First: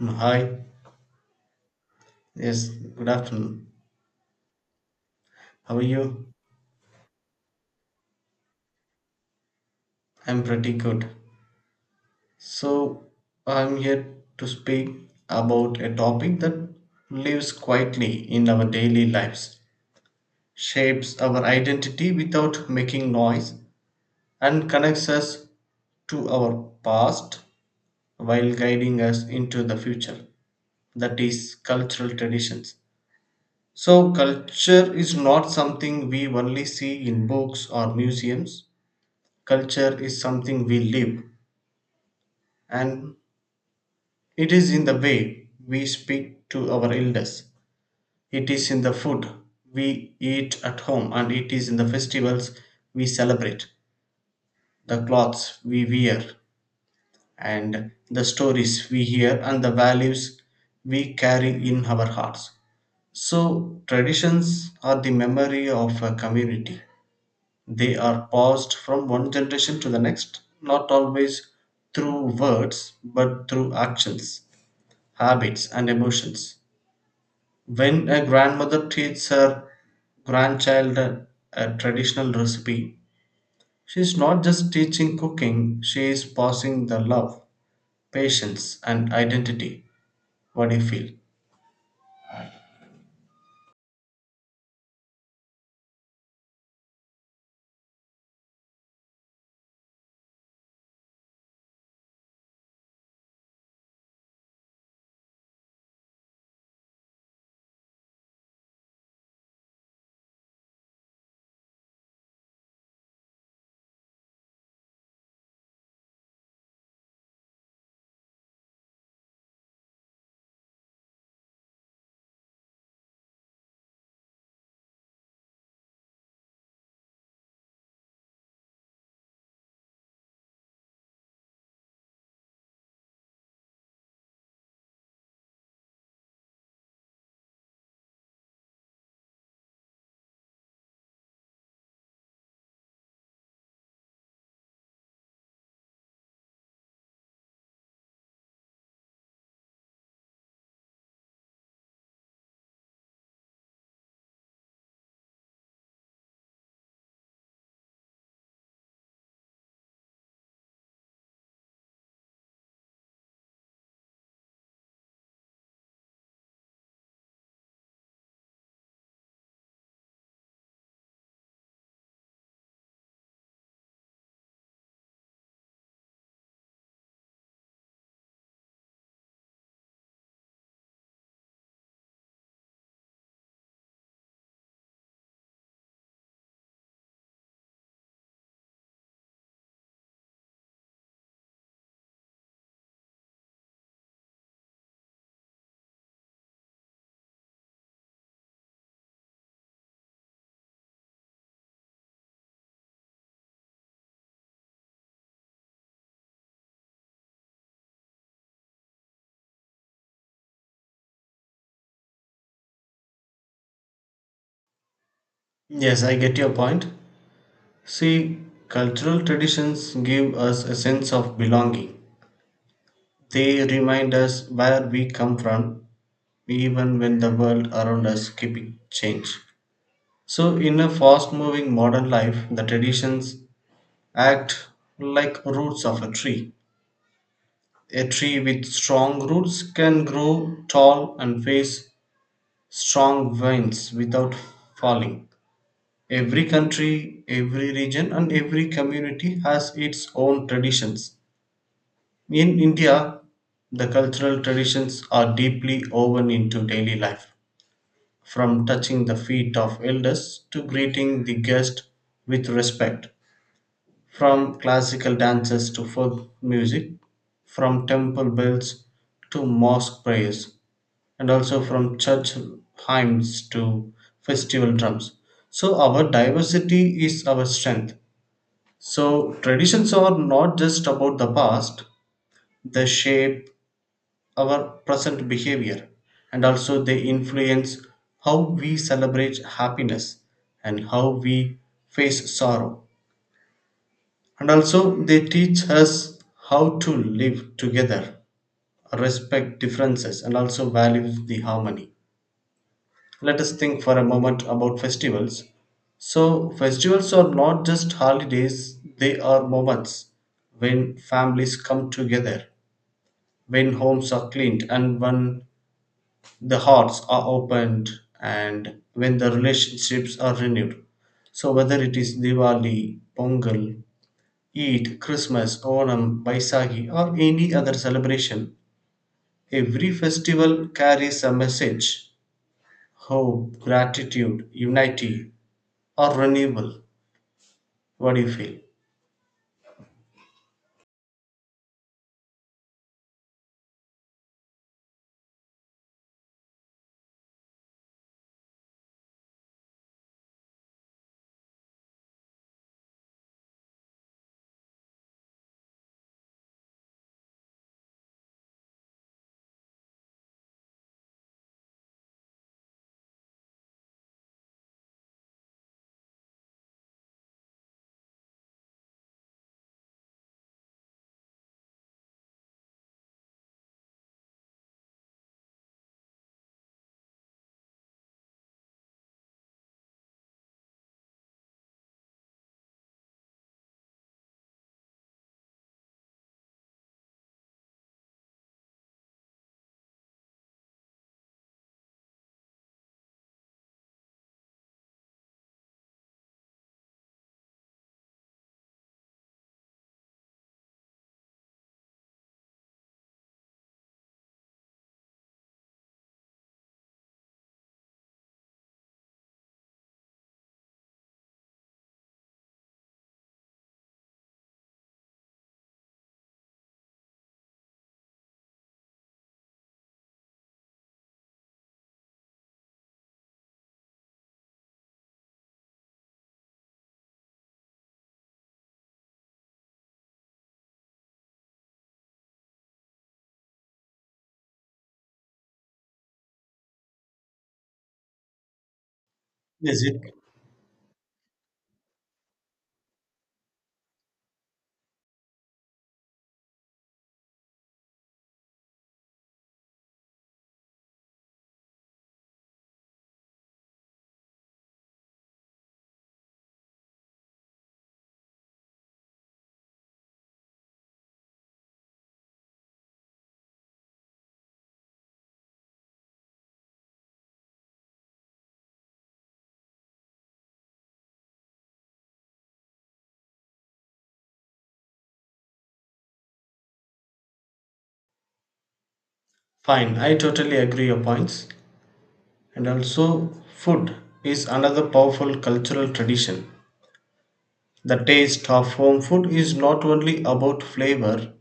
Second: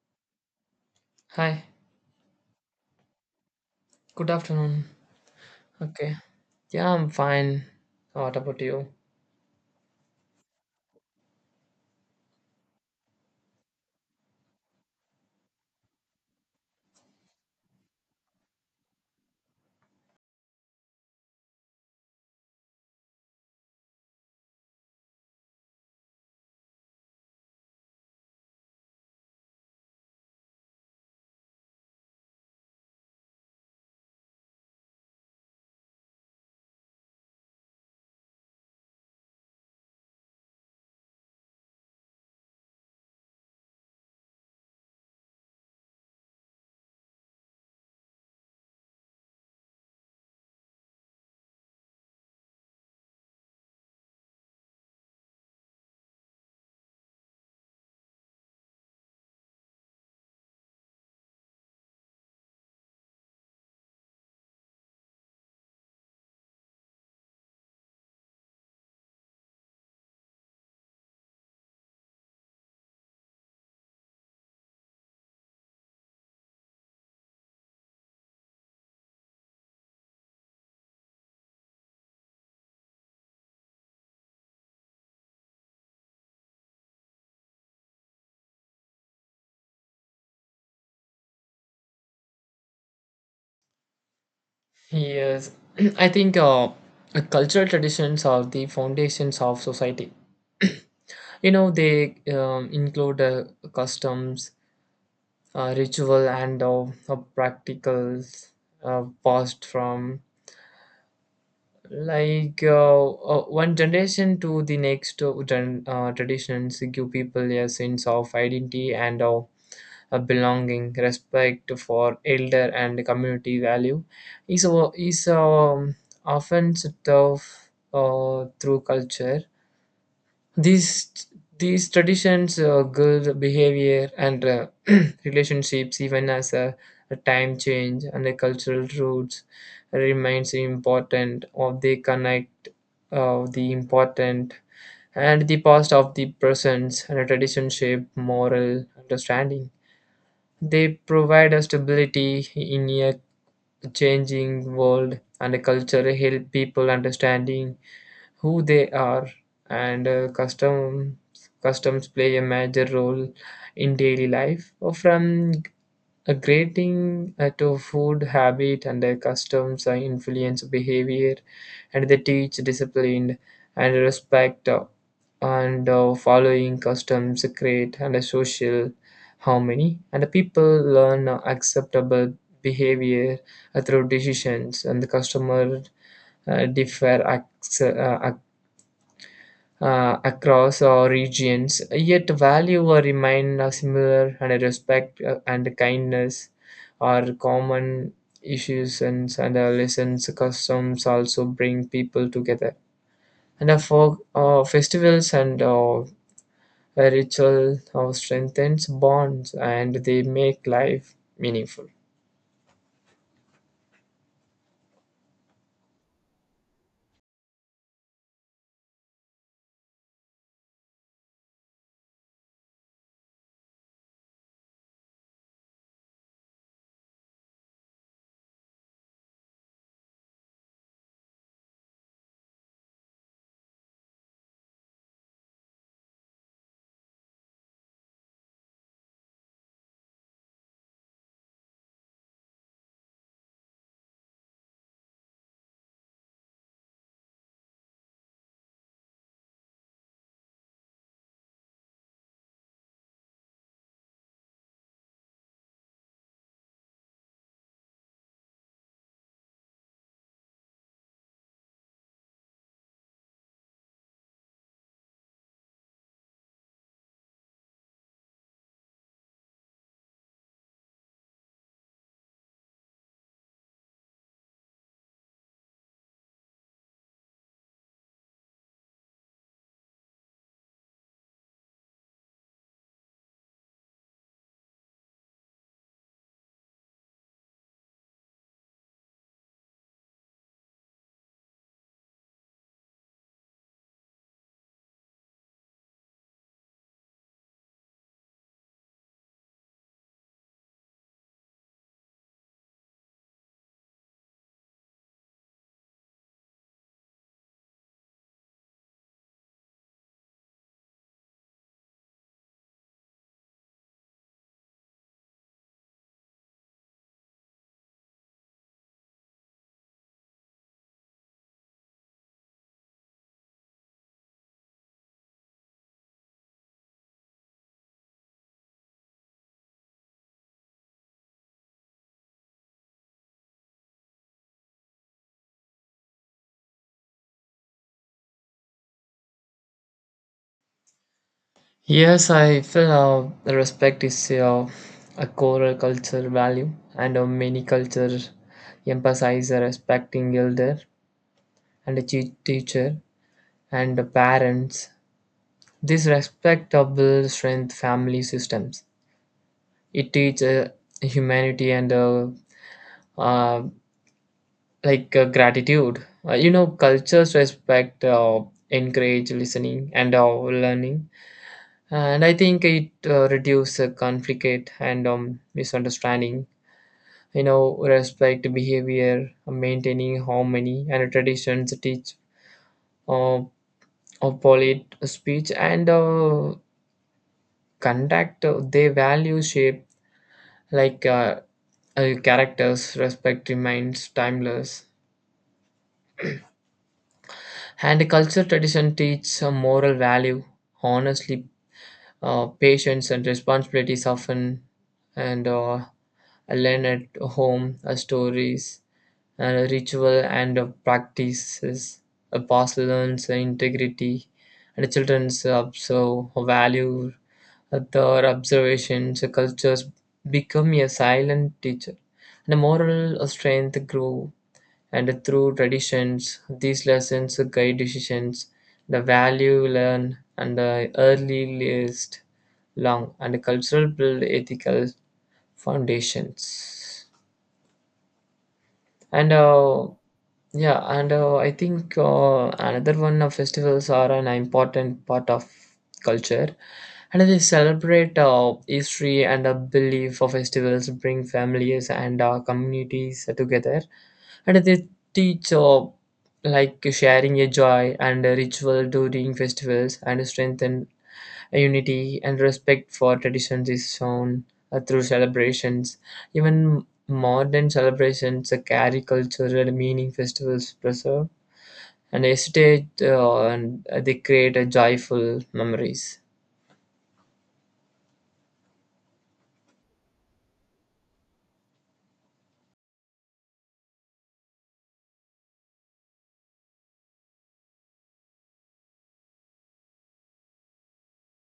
Hi. Hi, Yes, good afternoon. good afternoon. How are Okay, you? yeah, I'm fine. What about you? I'm pretty good. So, I'm here to speak about a topic that lives quietly in our daily lives, shapes our identity without making noise, and connects us to our past while guiding us into the future. That is cultural traditions. So, culture is not something we only see in books or museums. Culture is something we live, and it is in the way we speak to our elders, it is in the food we eat at home, and it is in the festivals we celebrate, the clothes we wear, and the stories we hear, and the values we carry in our hearts. So, traditions are the memory of a community. They are passed from one generation to the next, not always through words, but through actions, habits, and emotions. When a grandmother teaches her grandchild a traditional recipe, she is not just teaching cooking, she is passing the love, patience, and identity. What do you feel? Yes, I think cultural traditions are the foundations of society. You know, they include customs, ritual, and practicals passed from one generation to the next traditions give people a sense of identity and a belonging, respect for elder, and community value is often set off through culture. These these traditions guide behavior and relationships even as a time change, and the cultural roots remains important, or they connect the important and the past of the present. And a tradition shape moral understanding. They provide a stability in a changing world, and a culture help people understanding who they are. And customs customs play a major role in daily life, from a grating at a food habit, and their customs influence behavior, and they teach discipline and respect and following customs create and a social harmony. And the people learn acceptable behavior through decisions, and the customer differ acts, across our regions, yet value or remain similar, and respect and kindness are common issues and lessons customs also bring people together. And for festivals and ritual strengthens bonds, and they make life meaningful. Yes, I get your point. See, cultural traditions give us a sense of belonging. They remind us where we come from even when the world around us keeps change. So in a fast moving modern life, the traditions act like roots of a tree. A tree with strong roots can grow tall and face strong winds without falling. Every country, every region, and every community has its own traditions. In India, the cultural traditions are deeply woven into daily life. From touching the feet of elders to greeting the guest with respect, from classical dances to folk music, from temple bells to mosque prayers, and also from church hymns to festival drums. So, our diversity is our strength. So, traditions are not just about the past, they shape our present behavior and also they influence how we celebrate happiness and how we face sorrow. And also they teach us how to live together, respect differences, and also value the harmony. Let us think for a moment about festivals. So, festivals are not just holidays, they are moments when families come together, when homes are cleaned, and when the hearts are opened and when the relationships are renewed. So whether it is Diwali, Pongal, Eid, Christmas, Onam, Baisagi, or any other celebration, every festival carries a message: hope, gratitude, unity, or renewal. What do you feel? Yes, I feel respect is a core culture value, and many cultures emphasize respecting elder and a teacher and the parents. This respect builds strength family systems. It teaches humanity and uh, gratitude. You know, cultures respect encourage listening and learning, and I think it reduce conflict and misunderstanding. You know, respect behavior maintaining harmony, and traditions teach uh, of polite speech and conduct. They value shape like uh, characters. Respect remains timeless, and culture tradition teach a moral value honestly, patience and responsibilities often, and learn at home stories and ritual and practices. A past learns integrity, and the children's observe value their observations. The cultures become a silent teacher, and the moral strength grow. And through traditions, these lessons guide decisions. The value learn and the early list long, and the cultural build ethical foundations. And Is it Yeah, and I think another one of festivals are an important part of culture, and they celebrate history and a belief. Of festivals bring families and communities together, and they teach sharing a joy, and a ritual during festivals and strengthen unity, and respect for traditions is shown through celebrations. Even modern celebrations that carry cultural meaning. Festivals preserve and hesitate, and they create a joyful memories. fine? I totally agree your points. And also, food is another powerful cultural tradition. The taste of home food is not only about flavor,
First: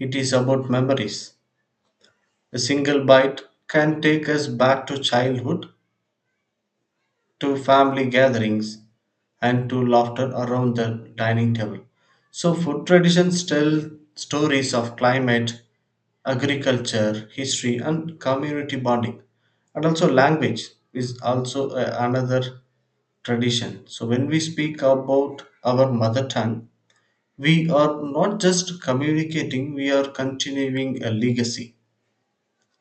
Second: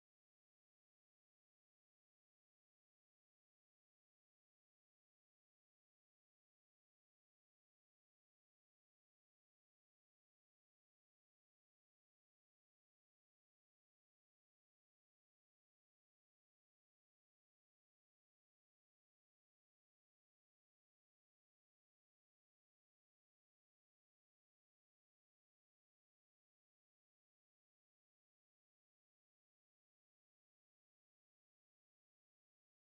it is about memories. A single bite can take us back to childhood, to family gatherings, and to laughter around the dining table. So, food traditions tell stories of climate, agriculture, history, and community bonding. And also, language is also another tradition. So, when we speak about our mother tongue, we are not just communicating, we are continuing a legacy.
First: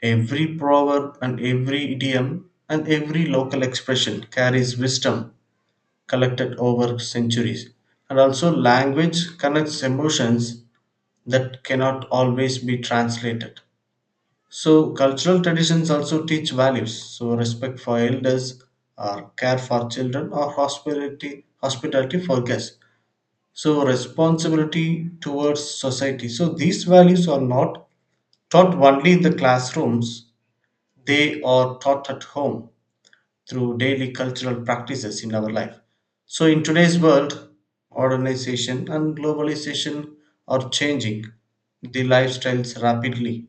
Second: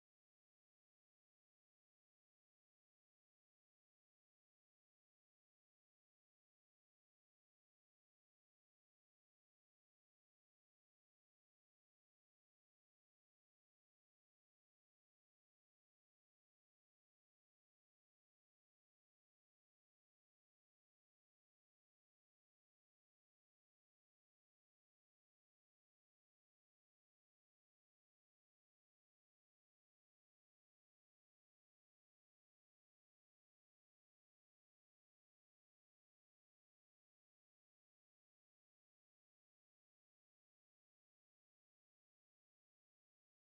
Every proverb and every idiom and every local expression carries wisdom collected over centuries. And also, language connects emotions that cannot always be translated. So, cultural traditions also teach values. So, respect for elders, or care for children, or hospitality, hospitality for guests, so responsibility towards society, so these values are not taught only in the classrooms, they are taught at home through daily cultural practices in our life. So in today's world, organization and globalization are changing the lifestyles rapidly.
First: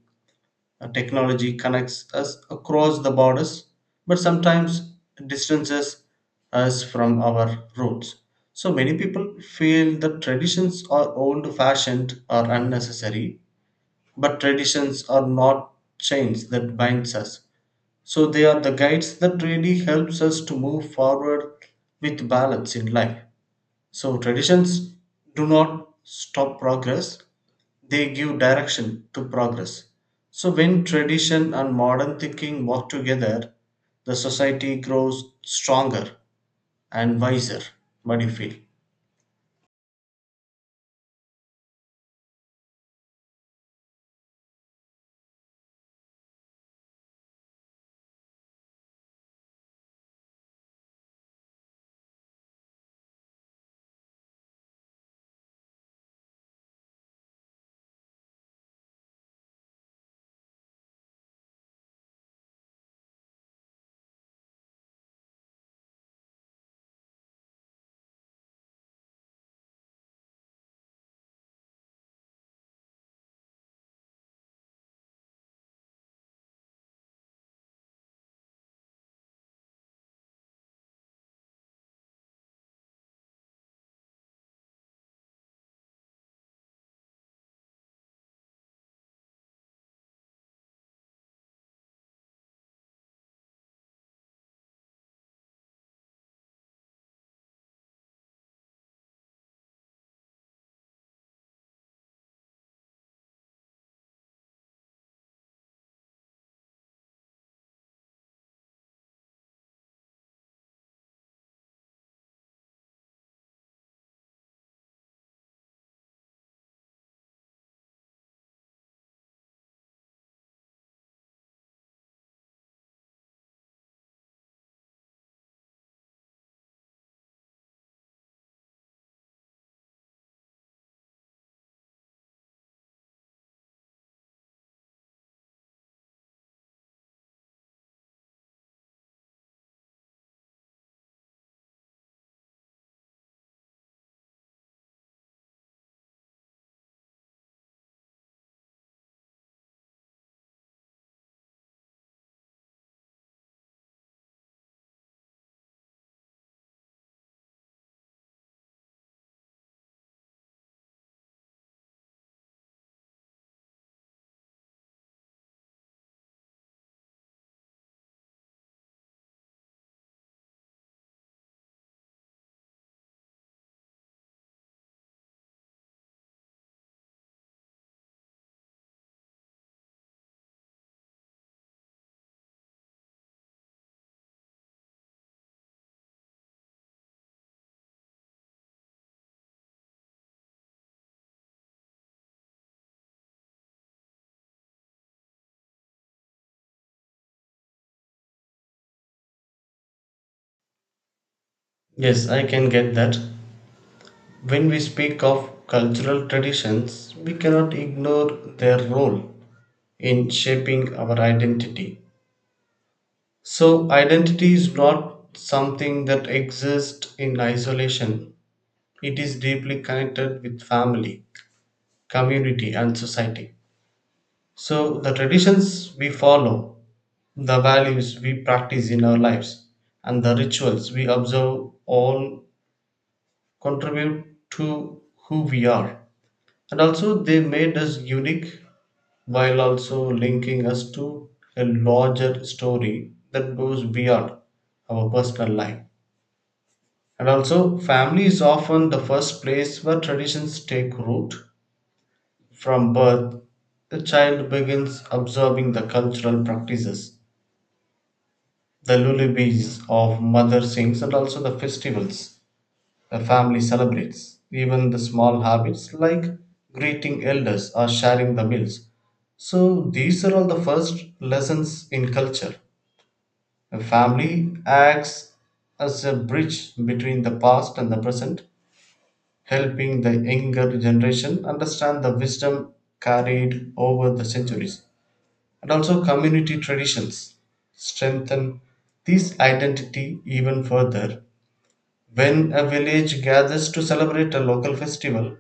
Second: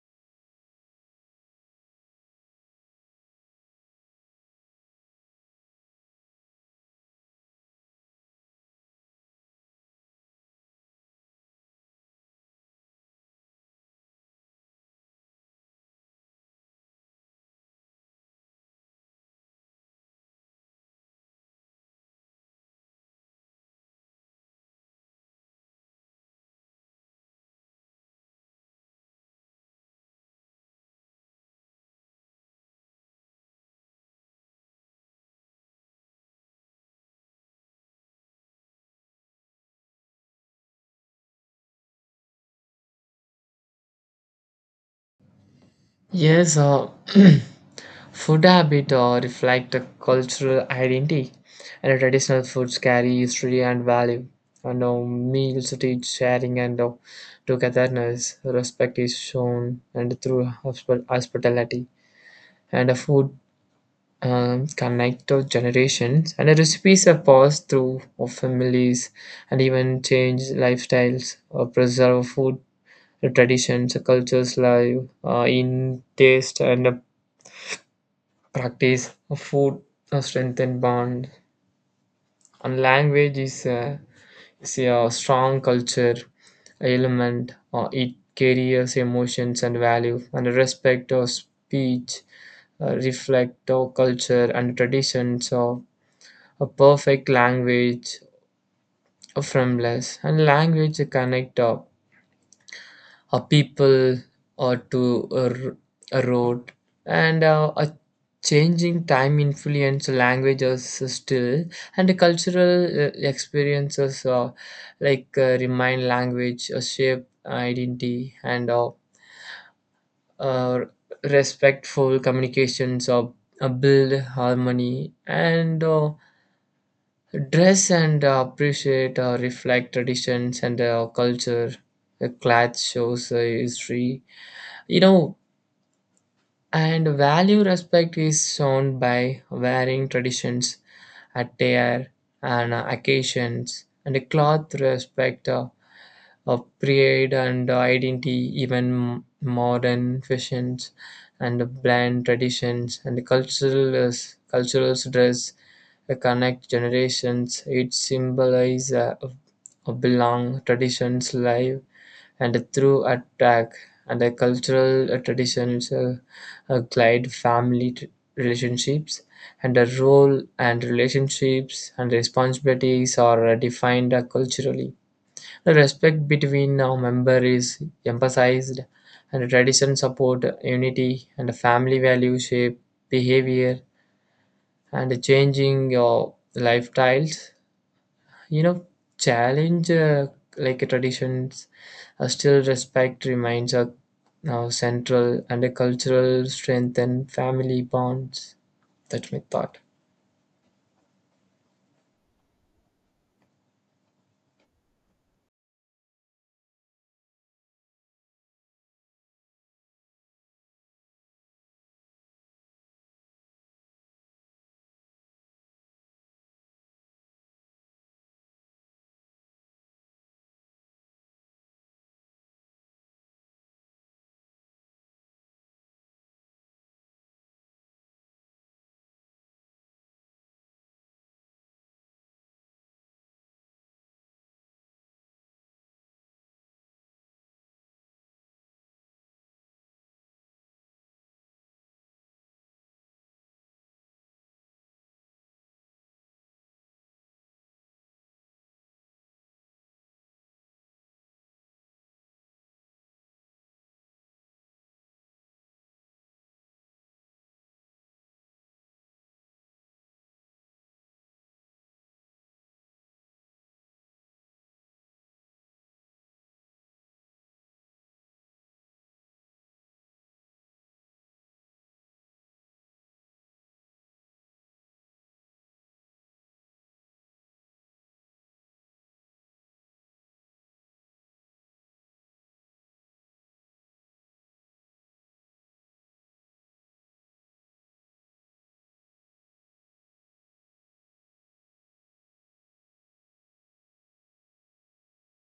Technology connects us across the borders, but sometimes distances us from our roots. So many people feel that traditions are old fashioned or unnecessary, but traditions are not chains that binds us. So they are the guides that really helps us to move forward with balance in life. So traditions do not stop progress, they give direction to progress. So, when tradition and modern thinking work together, the society grows stronger and wiser. What do you feel? Yes, food habit reflect a cultural identity, and traditional foods carry history and value. And meals teach sharing and togetherness. Respect is shown and through hospitality, and food connect to generations. And the recipes are passed through of families, and even change lifestyles or preserve food traditions, cultures live in taste and practice, food strengthen bond, and language is a strong culture element. It carries emotions and value, and respect of speech reflect our culture and traditions of a perfect language from less, and language connect up a people or a road and a changing time influence languages still, and the cultural experiences remind language shape identity and uh, respectful communications of build harmony and dress and appreciate reflect traditions and culture. The clad shows history, you know, and value. Respect is shown by wearing traditions, attire, and occasions, and a cloth respect of pride and identity. Even modern fashions and brand traditions and cultural dress connect generations. It symbolizes belong traditions live and through attack, and the cultural traditions, glide family relationships, and the role and relationships and responsibilities are defined culturally. The respect between our member is emphasized, and the tradition support unity, and the family value shape behavior, and the changing your lifestyles, you know, challenge traditions. Still, respect remains a now central, and a cultural strength and family bonds. That's my thought. Yes, I can get that. When we speak of cultural traditions, we cannot ignore their role in shaping our identity. So, identity is not something that exists in isolation, it is deeply connected with family, community, and society. So, the traditions we follow, the values we practice in our lives, and the rituals we observe all contribute to who we are. And also, they made us unique while also linking us to a larger story that goes beyond our personal life. And also, family is often the first place where traditions take root. From birth, the child begins observing the cultural practices, the lullabies of mother sings and also the festivals the family celebrates, even the small habits like greeting elders or sharing the meals. So these are all the first lessons in culture. A family acts as a bridge between the past and the present, helping the younger generation understand the wisdom carried over the centuries. And also community traditions strengthen this identity even further. When a village gathers to celebrate a local festival,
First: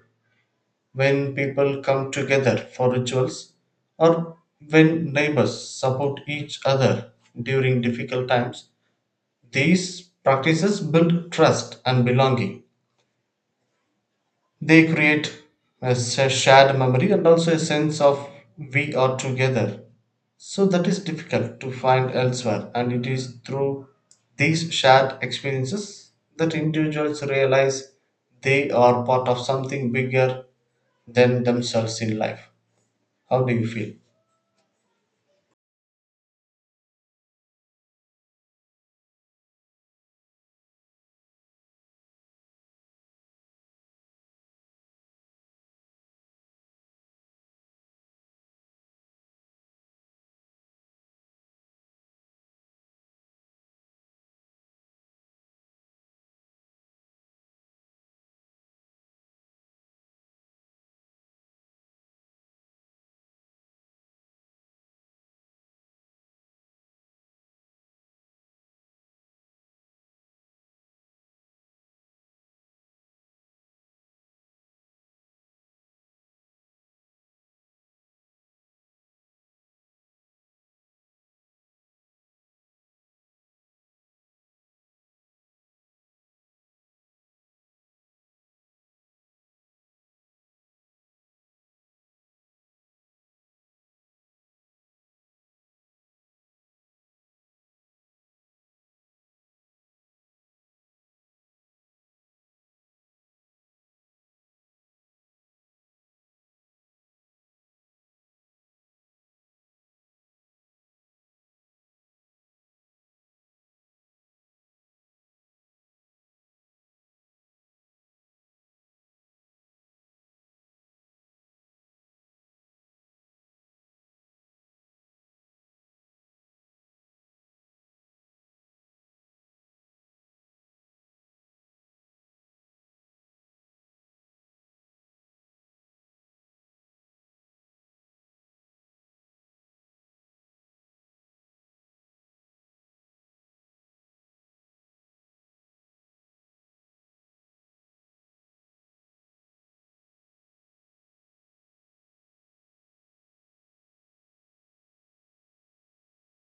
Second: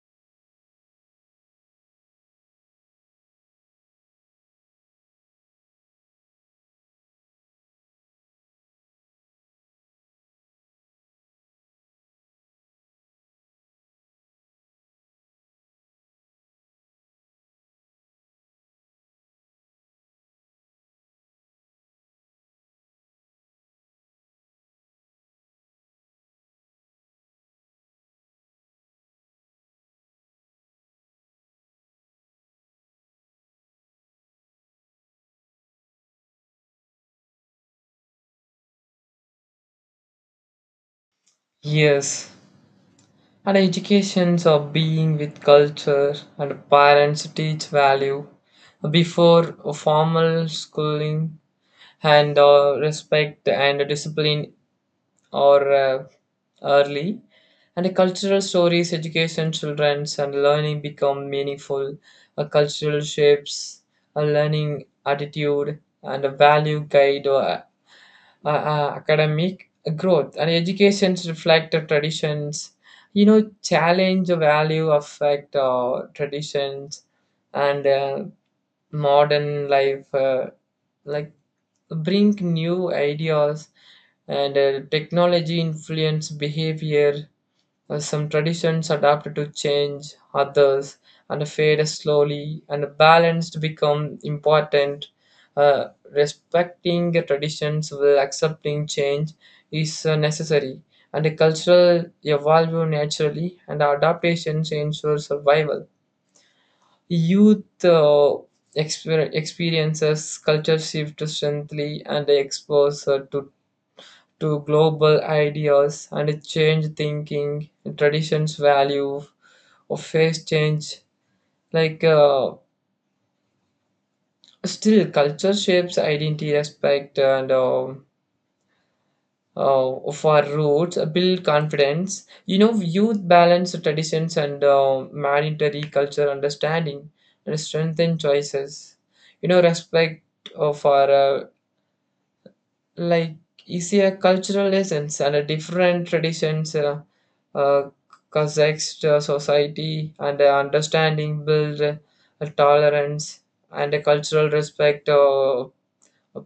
when people come together for rituals, or when neighbors support each other during difficult times, these practices build trust and belonging. They create a shared memory and also a sense of we are together. So that is difficult to find elsewhere, and it is through these shared experiences that individuals realize they are part of something bigger than themselves in life. How do you feel? Yes, and educations of being with culture, and parents teach value before formal schooling and respect and discipline or early, and cultural stories education children's and learning become meaningful. A cultural shapes a learning attitude, and a value guide or academic growth, and education reflect the traditions, you know, challenge the value affect traditions, and modern life like bring new ideas, and technology influence behavior. Some traditions adapt to change, others and fade slowly, and balance to become important. Uh, Respecting the traditions while accepting change is necessary, and the cultural evolve naturally, and adaptations ensure survival. Youth experiences culture shift strongly, and they expose to global ideas and change thinking, traditions, value, or face change. Like uh, Still, culture shapes identity, respect, and of our roots, build confidence. You know, youth balance traditions and mandatory culture understanding, and strengthen choices. You know, respect of our like is a cultural essence, and a different traditions uh, Kazakh's society, and understanding build a tolerance, and a cultural respect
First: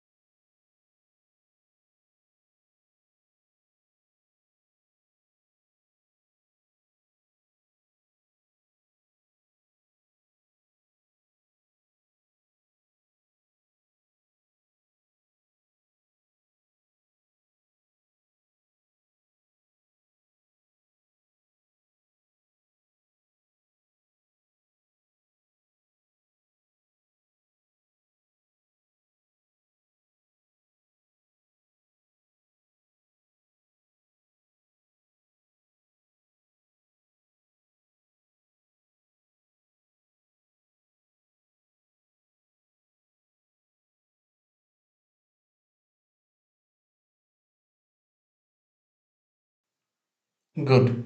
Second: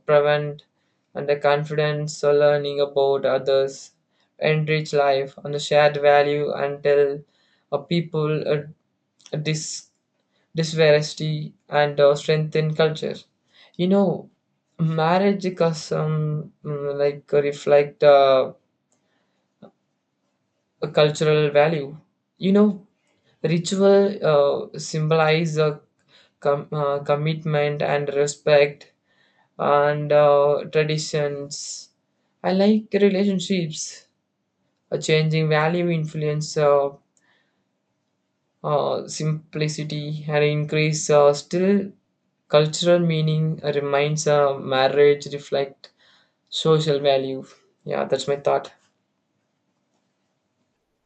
prevent and a confidence learning about others enrich life, and the shared value until a people dis disparity and strengthen culture. You know, marriage custom, reflect a cultural value. You know, ritual symbolize a commitment and respect and traditions. I like relationships. A changing value influence simplicity and increase still cultural meaning reminds marriage reflect social value. Yeah, that's my thought. Good.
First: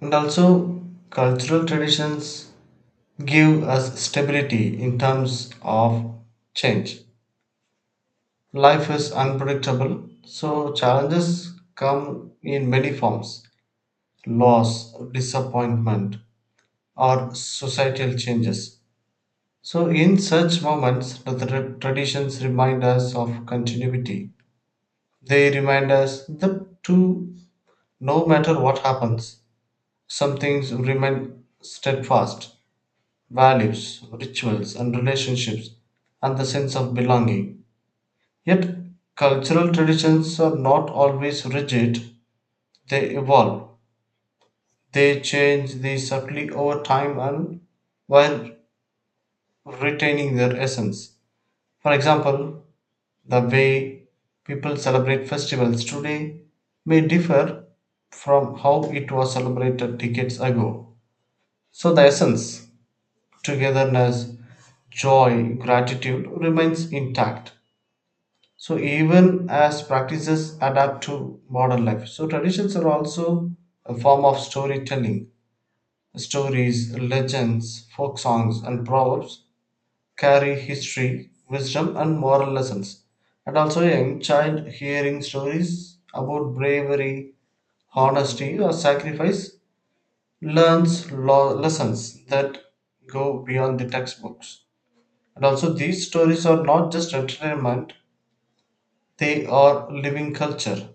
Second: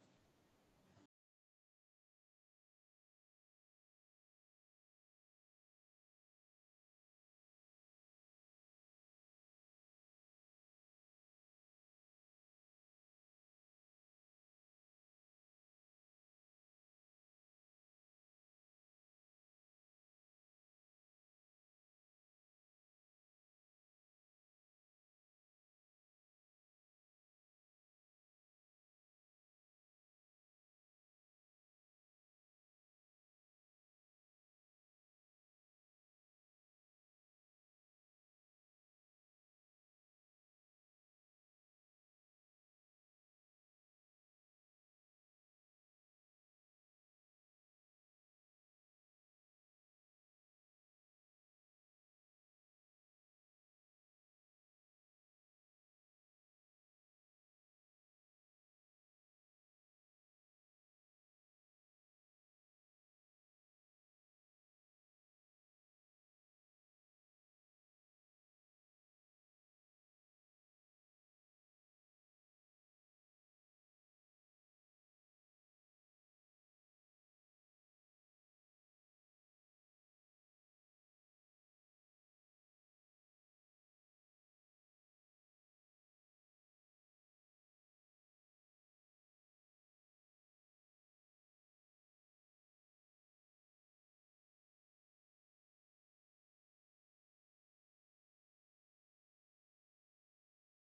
And also, cultural traditions give us stability in terms of change. Life is unpredictable, so challenges come in many forms: loss, disappointment, or societal changes. So, in such moments, the traditions remind us of continuity. They remind us that, to no matter what happens, some things remain steadfast: values, rituals, and relationships, and the sense of belonging. Yet, cultural traditions are not always rigid. They evolve. They change the subtly over time and while retaining their essence. For example, the way people celebrate festivals today may differ from how it was celebrated decades ago. So the essence, togetherness, joy, gratitude remains intact. So even as practices adapt to modern life. So traditions are also a form of storytelling. Stories, legends, folk songs, and proverbs carry history, wisdom, and moral lessons. And also, a young child hearing stories about bravery, honesty, or sacrifice learns lessons that go beyond the textbooks. And also, these stories are not just entertainment, they are living culture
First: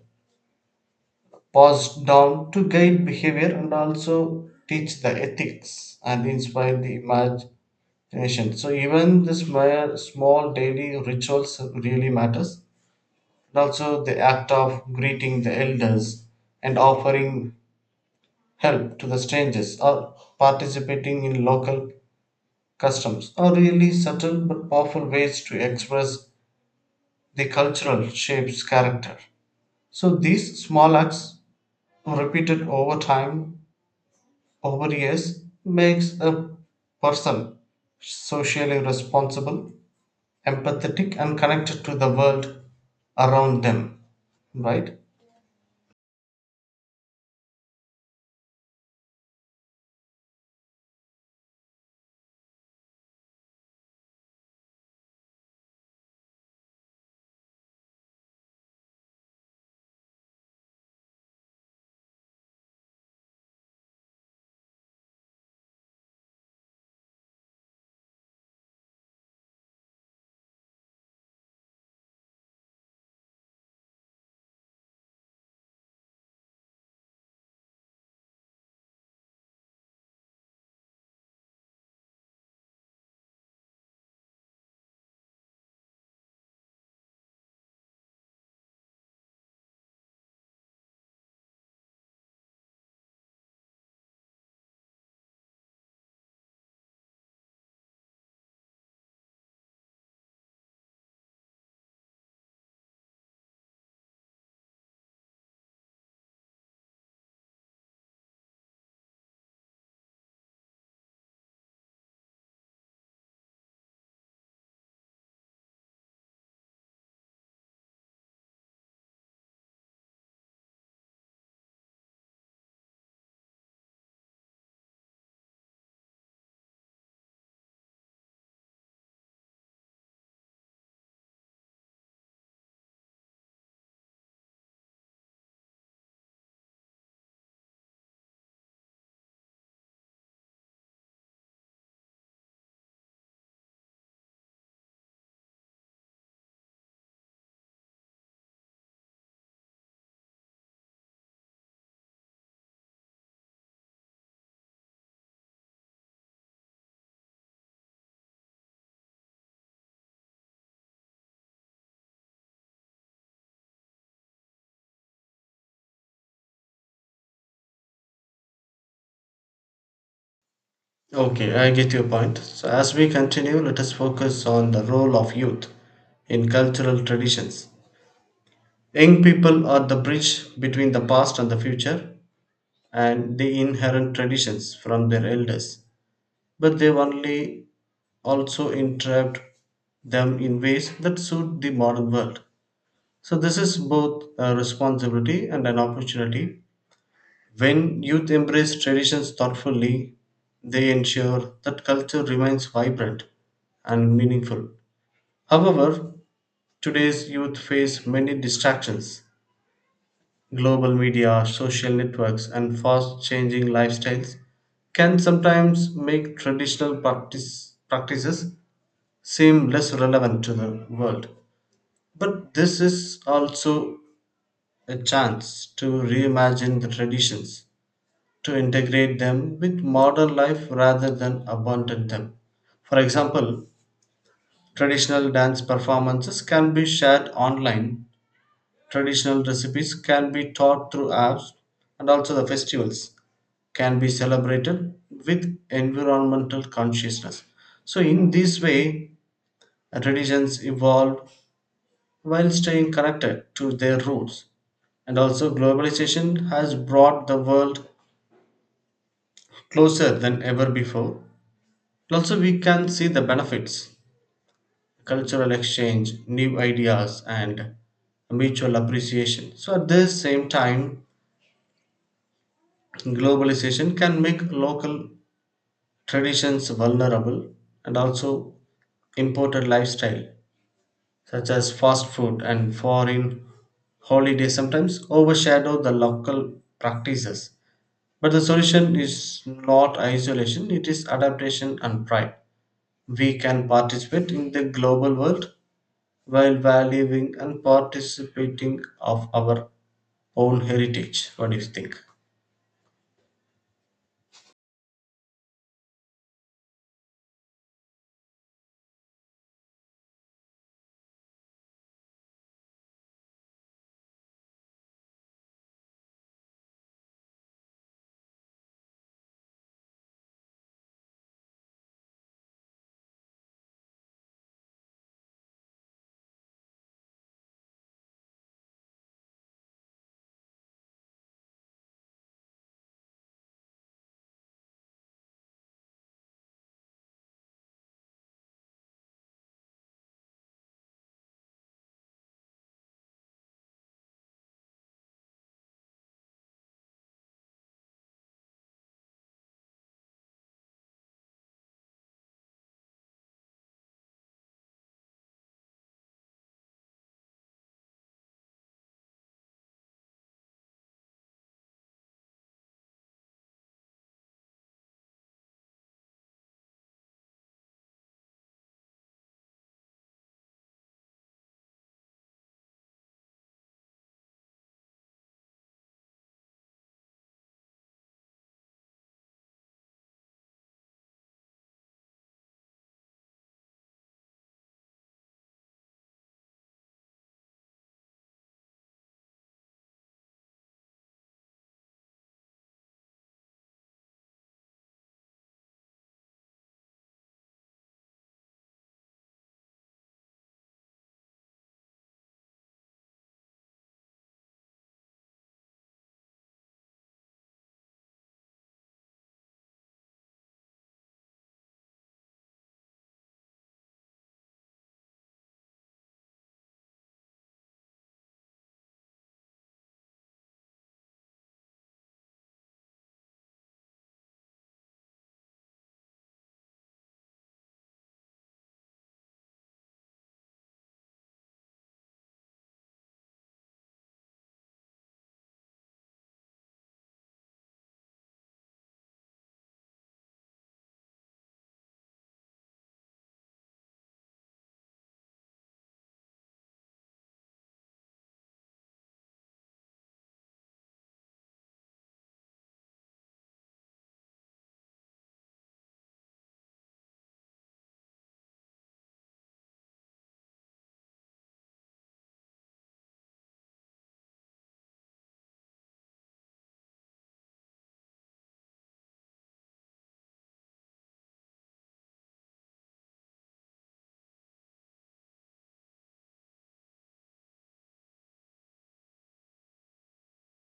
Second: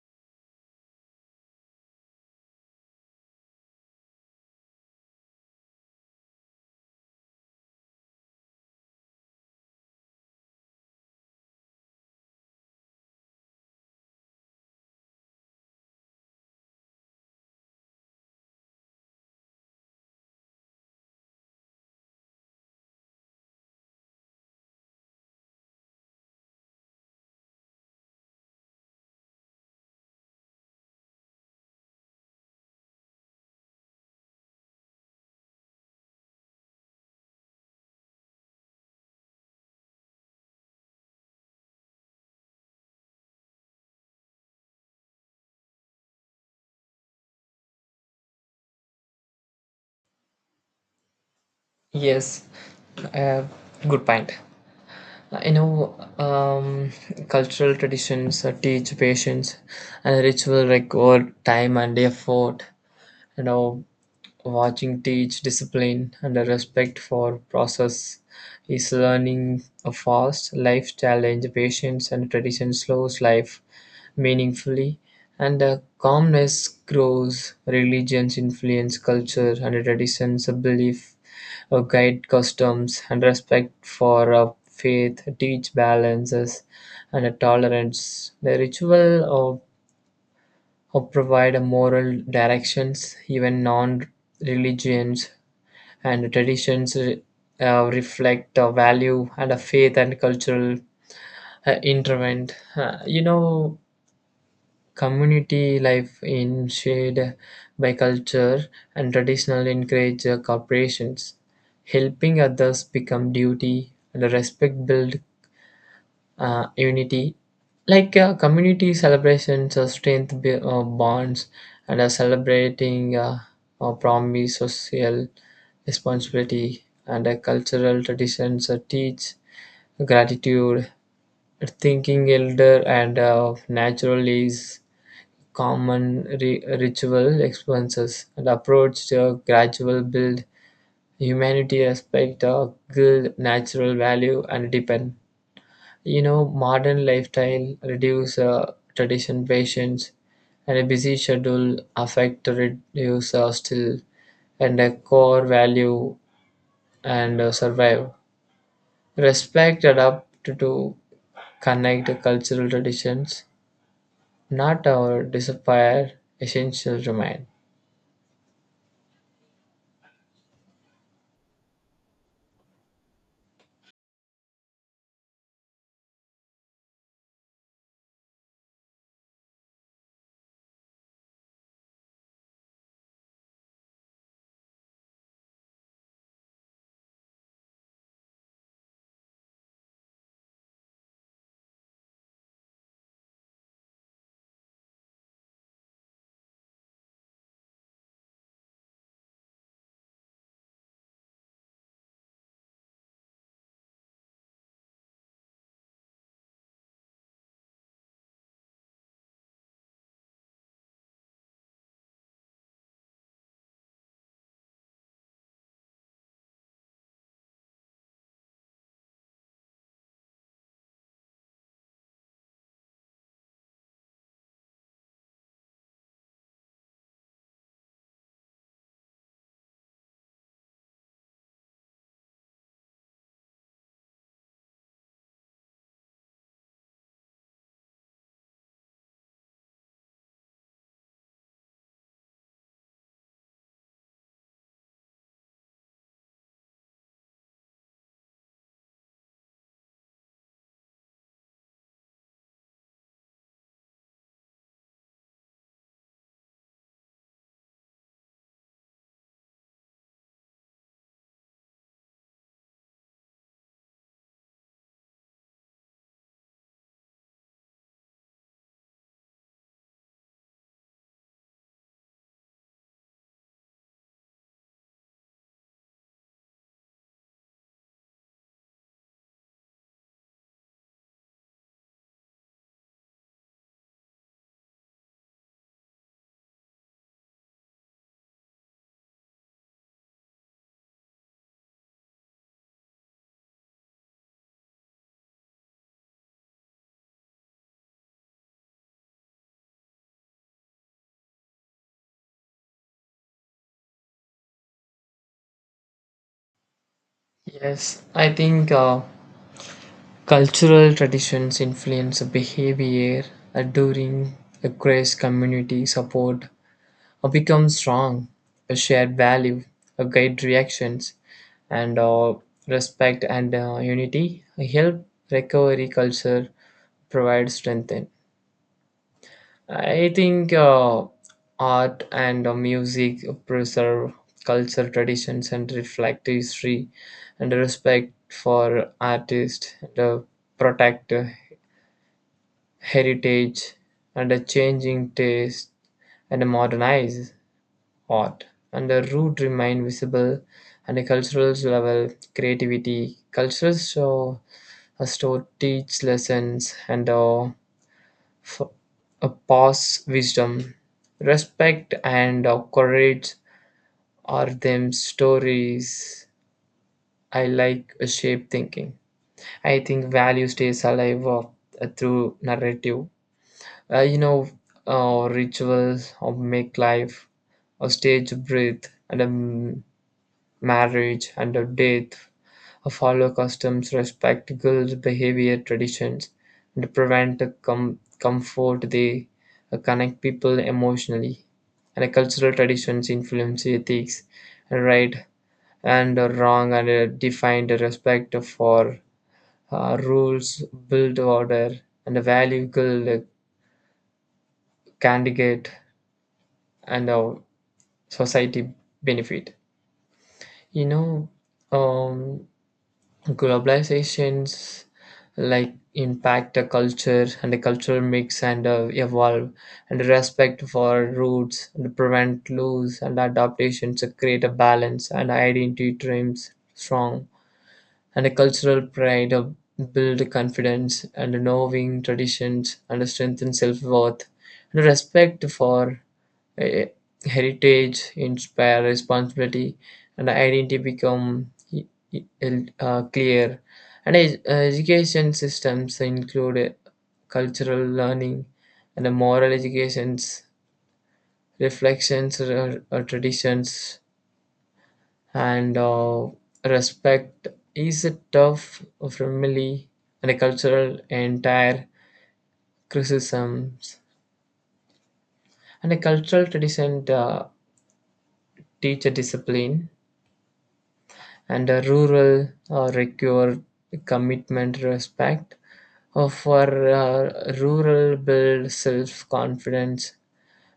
passed down to guide behavior and also teach the ethics and inspire the imag- Ancient. So even the small, small daily rituals really matters. And also the act of greeting the elders and offering help to the strangers or participating in local customs are really subtle but powerful ways to express the cultural shape's character. So these small acts repeated over time, over years, makes a person socially responsible, empathetic and connected to the world around them, right? Yes, uh, good point. You know, cultural traditions teach patience, and ritual record time and effort. You know, watching teach discipline and a respect for process is learning. A fast life challenge patience, and tradition slows life meaningfully, and a calmness grows. Religions influence culture and traditions, a belief a guide customs, and respect for a faith teach balances and a tolerance. The ritual of, or provide a moral directions, even non religions and traditions reflect a value and a faith and cultural interment. You know, community life in shade by culture, and traditional encourage corporations. Helping others become duty, and respect build unity. Community celebrations strength bonds, and celebrating promise social responsibility, and cultural traditions teach gratitude thinking elder, and natural is common ritual expenses, and approach to gradual build humanity respect good natural value and depend. You know, modern lifestyle, reduce tradition patience, and a busy schedule affect to reduce still, and a core value and survive. Respect adapt to connect the cultural traditions, not our disappear essential remain. Okay, I get your point. So, as we continue, let us focus on the role of youth in cultural traditions. Young people are the bridge between the past and the future, and they inherit traditions from their elders, but they only also interrupt them in ways that suit the modern world. So, this is both a responsibility and an opportunity. When youth embrace traditions thoughtfully, they ensure that culture remains vibrant and meaningful. However, today's youth face many distractions. Global media, social networks, and fast changing lifestyles can sometimes make traditional practices seem less relevant to the world. But this is also a chance to reimagine the traditions to integrate them with modern life rather than abandon them. For example, traditional dance performances can be shared online, traditional recipes can be taught through apps, and also the festivals can be celebrated with environmental consciousness. So, in this way, traditions evolve while staying connected to their roots. And also, globalization has brought the world closer than ever before. Also, we can see the benefits: cultural exchange, new ideas, and mutual appreciation. So, at the same time, globalization can make local traditions vulnerable, and also imported lifestyle, such as fast food and foreign holidays, sometimes overshadow the local practices. But the solution is not isolation, it is adaptation and pride. We can participate in the global world while valuing and participating of our own heritage. What do you think? Yes, I think cultural traditions influence behavior during a grace community support, or become strong, a shared value, a guide reactions, and respect and unity help recovery culture provide strength. In. I think art and music preserve culture traditions and reflect history, and respect for artists, and protect heritage, and a changing taste and modernize art, and the root remain visible, and a cultural level creativity. Cultures show a store teach lessons, and f- a pass wisdom. Respect and courage are them stories. I like Shape thinking. I think value stays alive through narrative. You know, rituals or make life or stage breathe, and marriage and of death follow customs, respect girls' behavior, traditions, and prevent comfort. They connect people emotionally. And cultural traditions influence ethics, right and wrong, and define the respect for rules, build order, and the value girl candidate and our society benefit. You know, um, globalizations impact a culture, and a cultural mix and evolve, and respect for roots and prevent loss and adaptations to create a balance, and identity dreams strong, and a cultural pride of build confidence, and knowing traditions and strengthen self-worth, and respect for eh, heritage inspire responsibility, and identity become e- e- clear, and education systems include cultural learning, and the moral educations reflections or traditions, and respect is a tough family and a cultural entire criticisms, and a cultural tradition teach a discipline, and a rural require commitment respect for rural build self-confidence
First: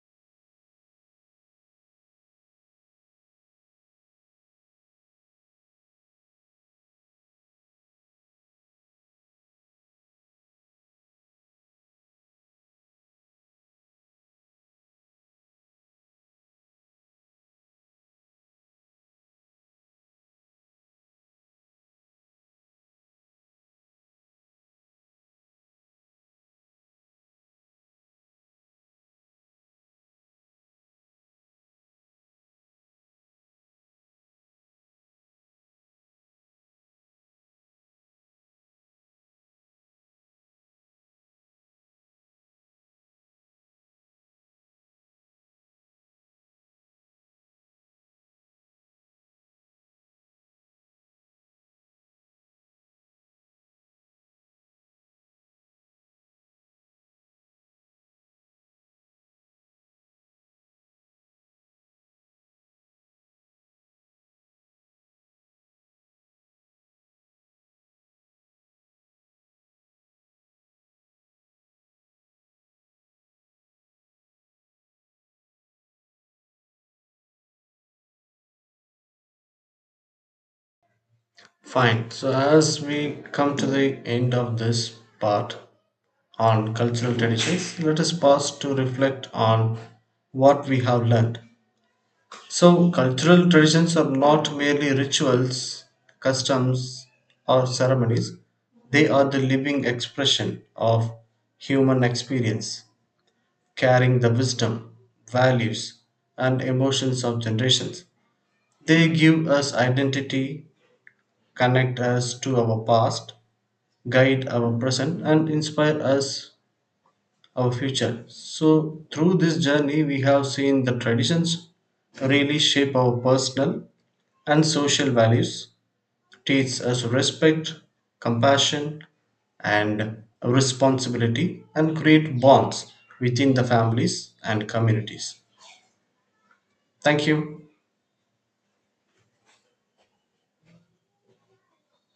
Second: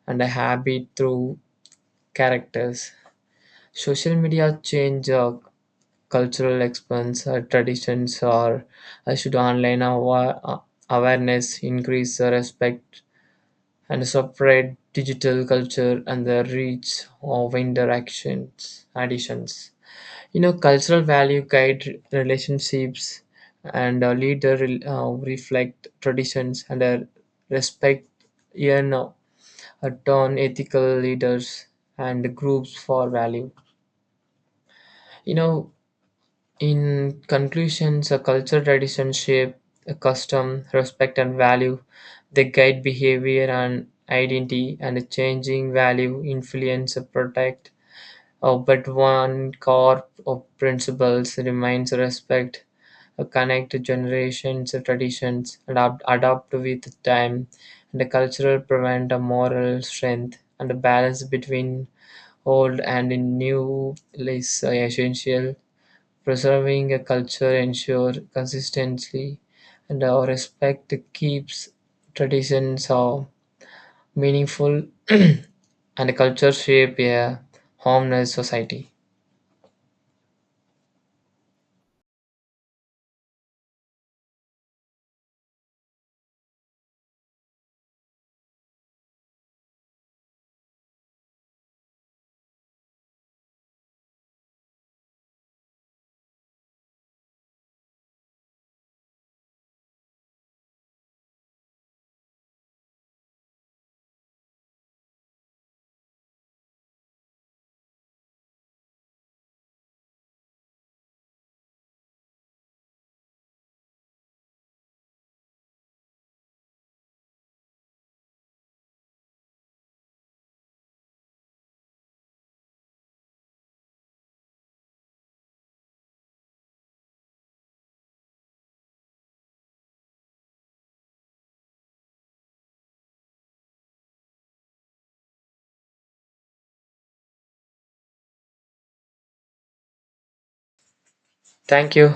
and a habit through characters. Social media change cultural expense traditions or should online awareness increase respect, and separate digital culture, and the reach of interactions additions. You know, cultural value guide relationships, and reflect traditions and respect, you know, a turn ethical leaders and groups for value. You know, in conclusions, a culture, tradition, shape, a custom, respect, and value, they guide behavior and identity, and a changing value, influence, protect. But one core of principles remains respect, connect generations, traditions, and adapt with time, and the cultural prevent a moral strength, and the balance between old and new is essential. Preserving a culture ensure consistency, and our respect keeps traditions are meaningful and the culture shape a harmonious society. Fine. So as we come to the end of this part on cultural traditions, let us pause to reflect on what we have learned. So cultural traditions are not merely rituals, customs, or ceremonies. They are the living expression of human experience, carrying the wisdom, values, and emotions of generations. They give us identity, connect us to our past, guide our present, and inspire us our future. So, through this journey, we have seen the traditions really shape our personal and social values, teach us respect, compassion, and responsibility, and create bonds within the families and communities. Thank you. Thank you.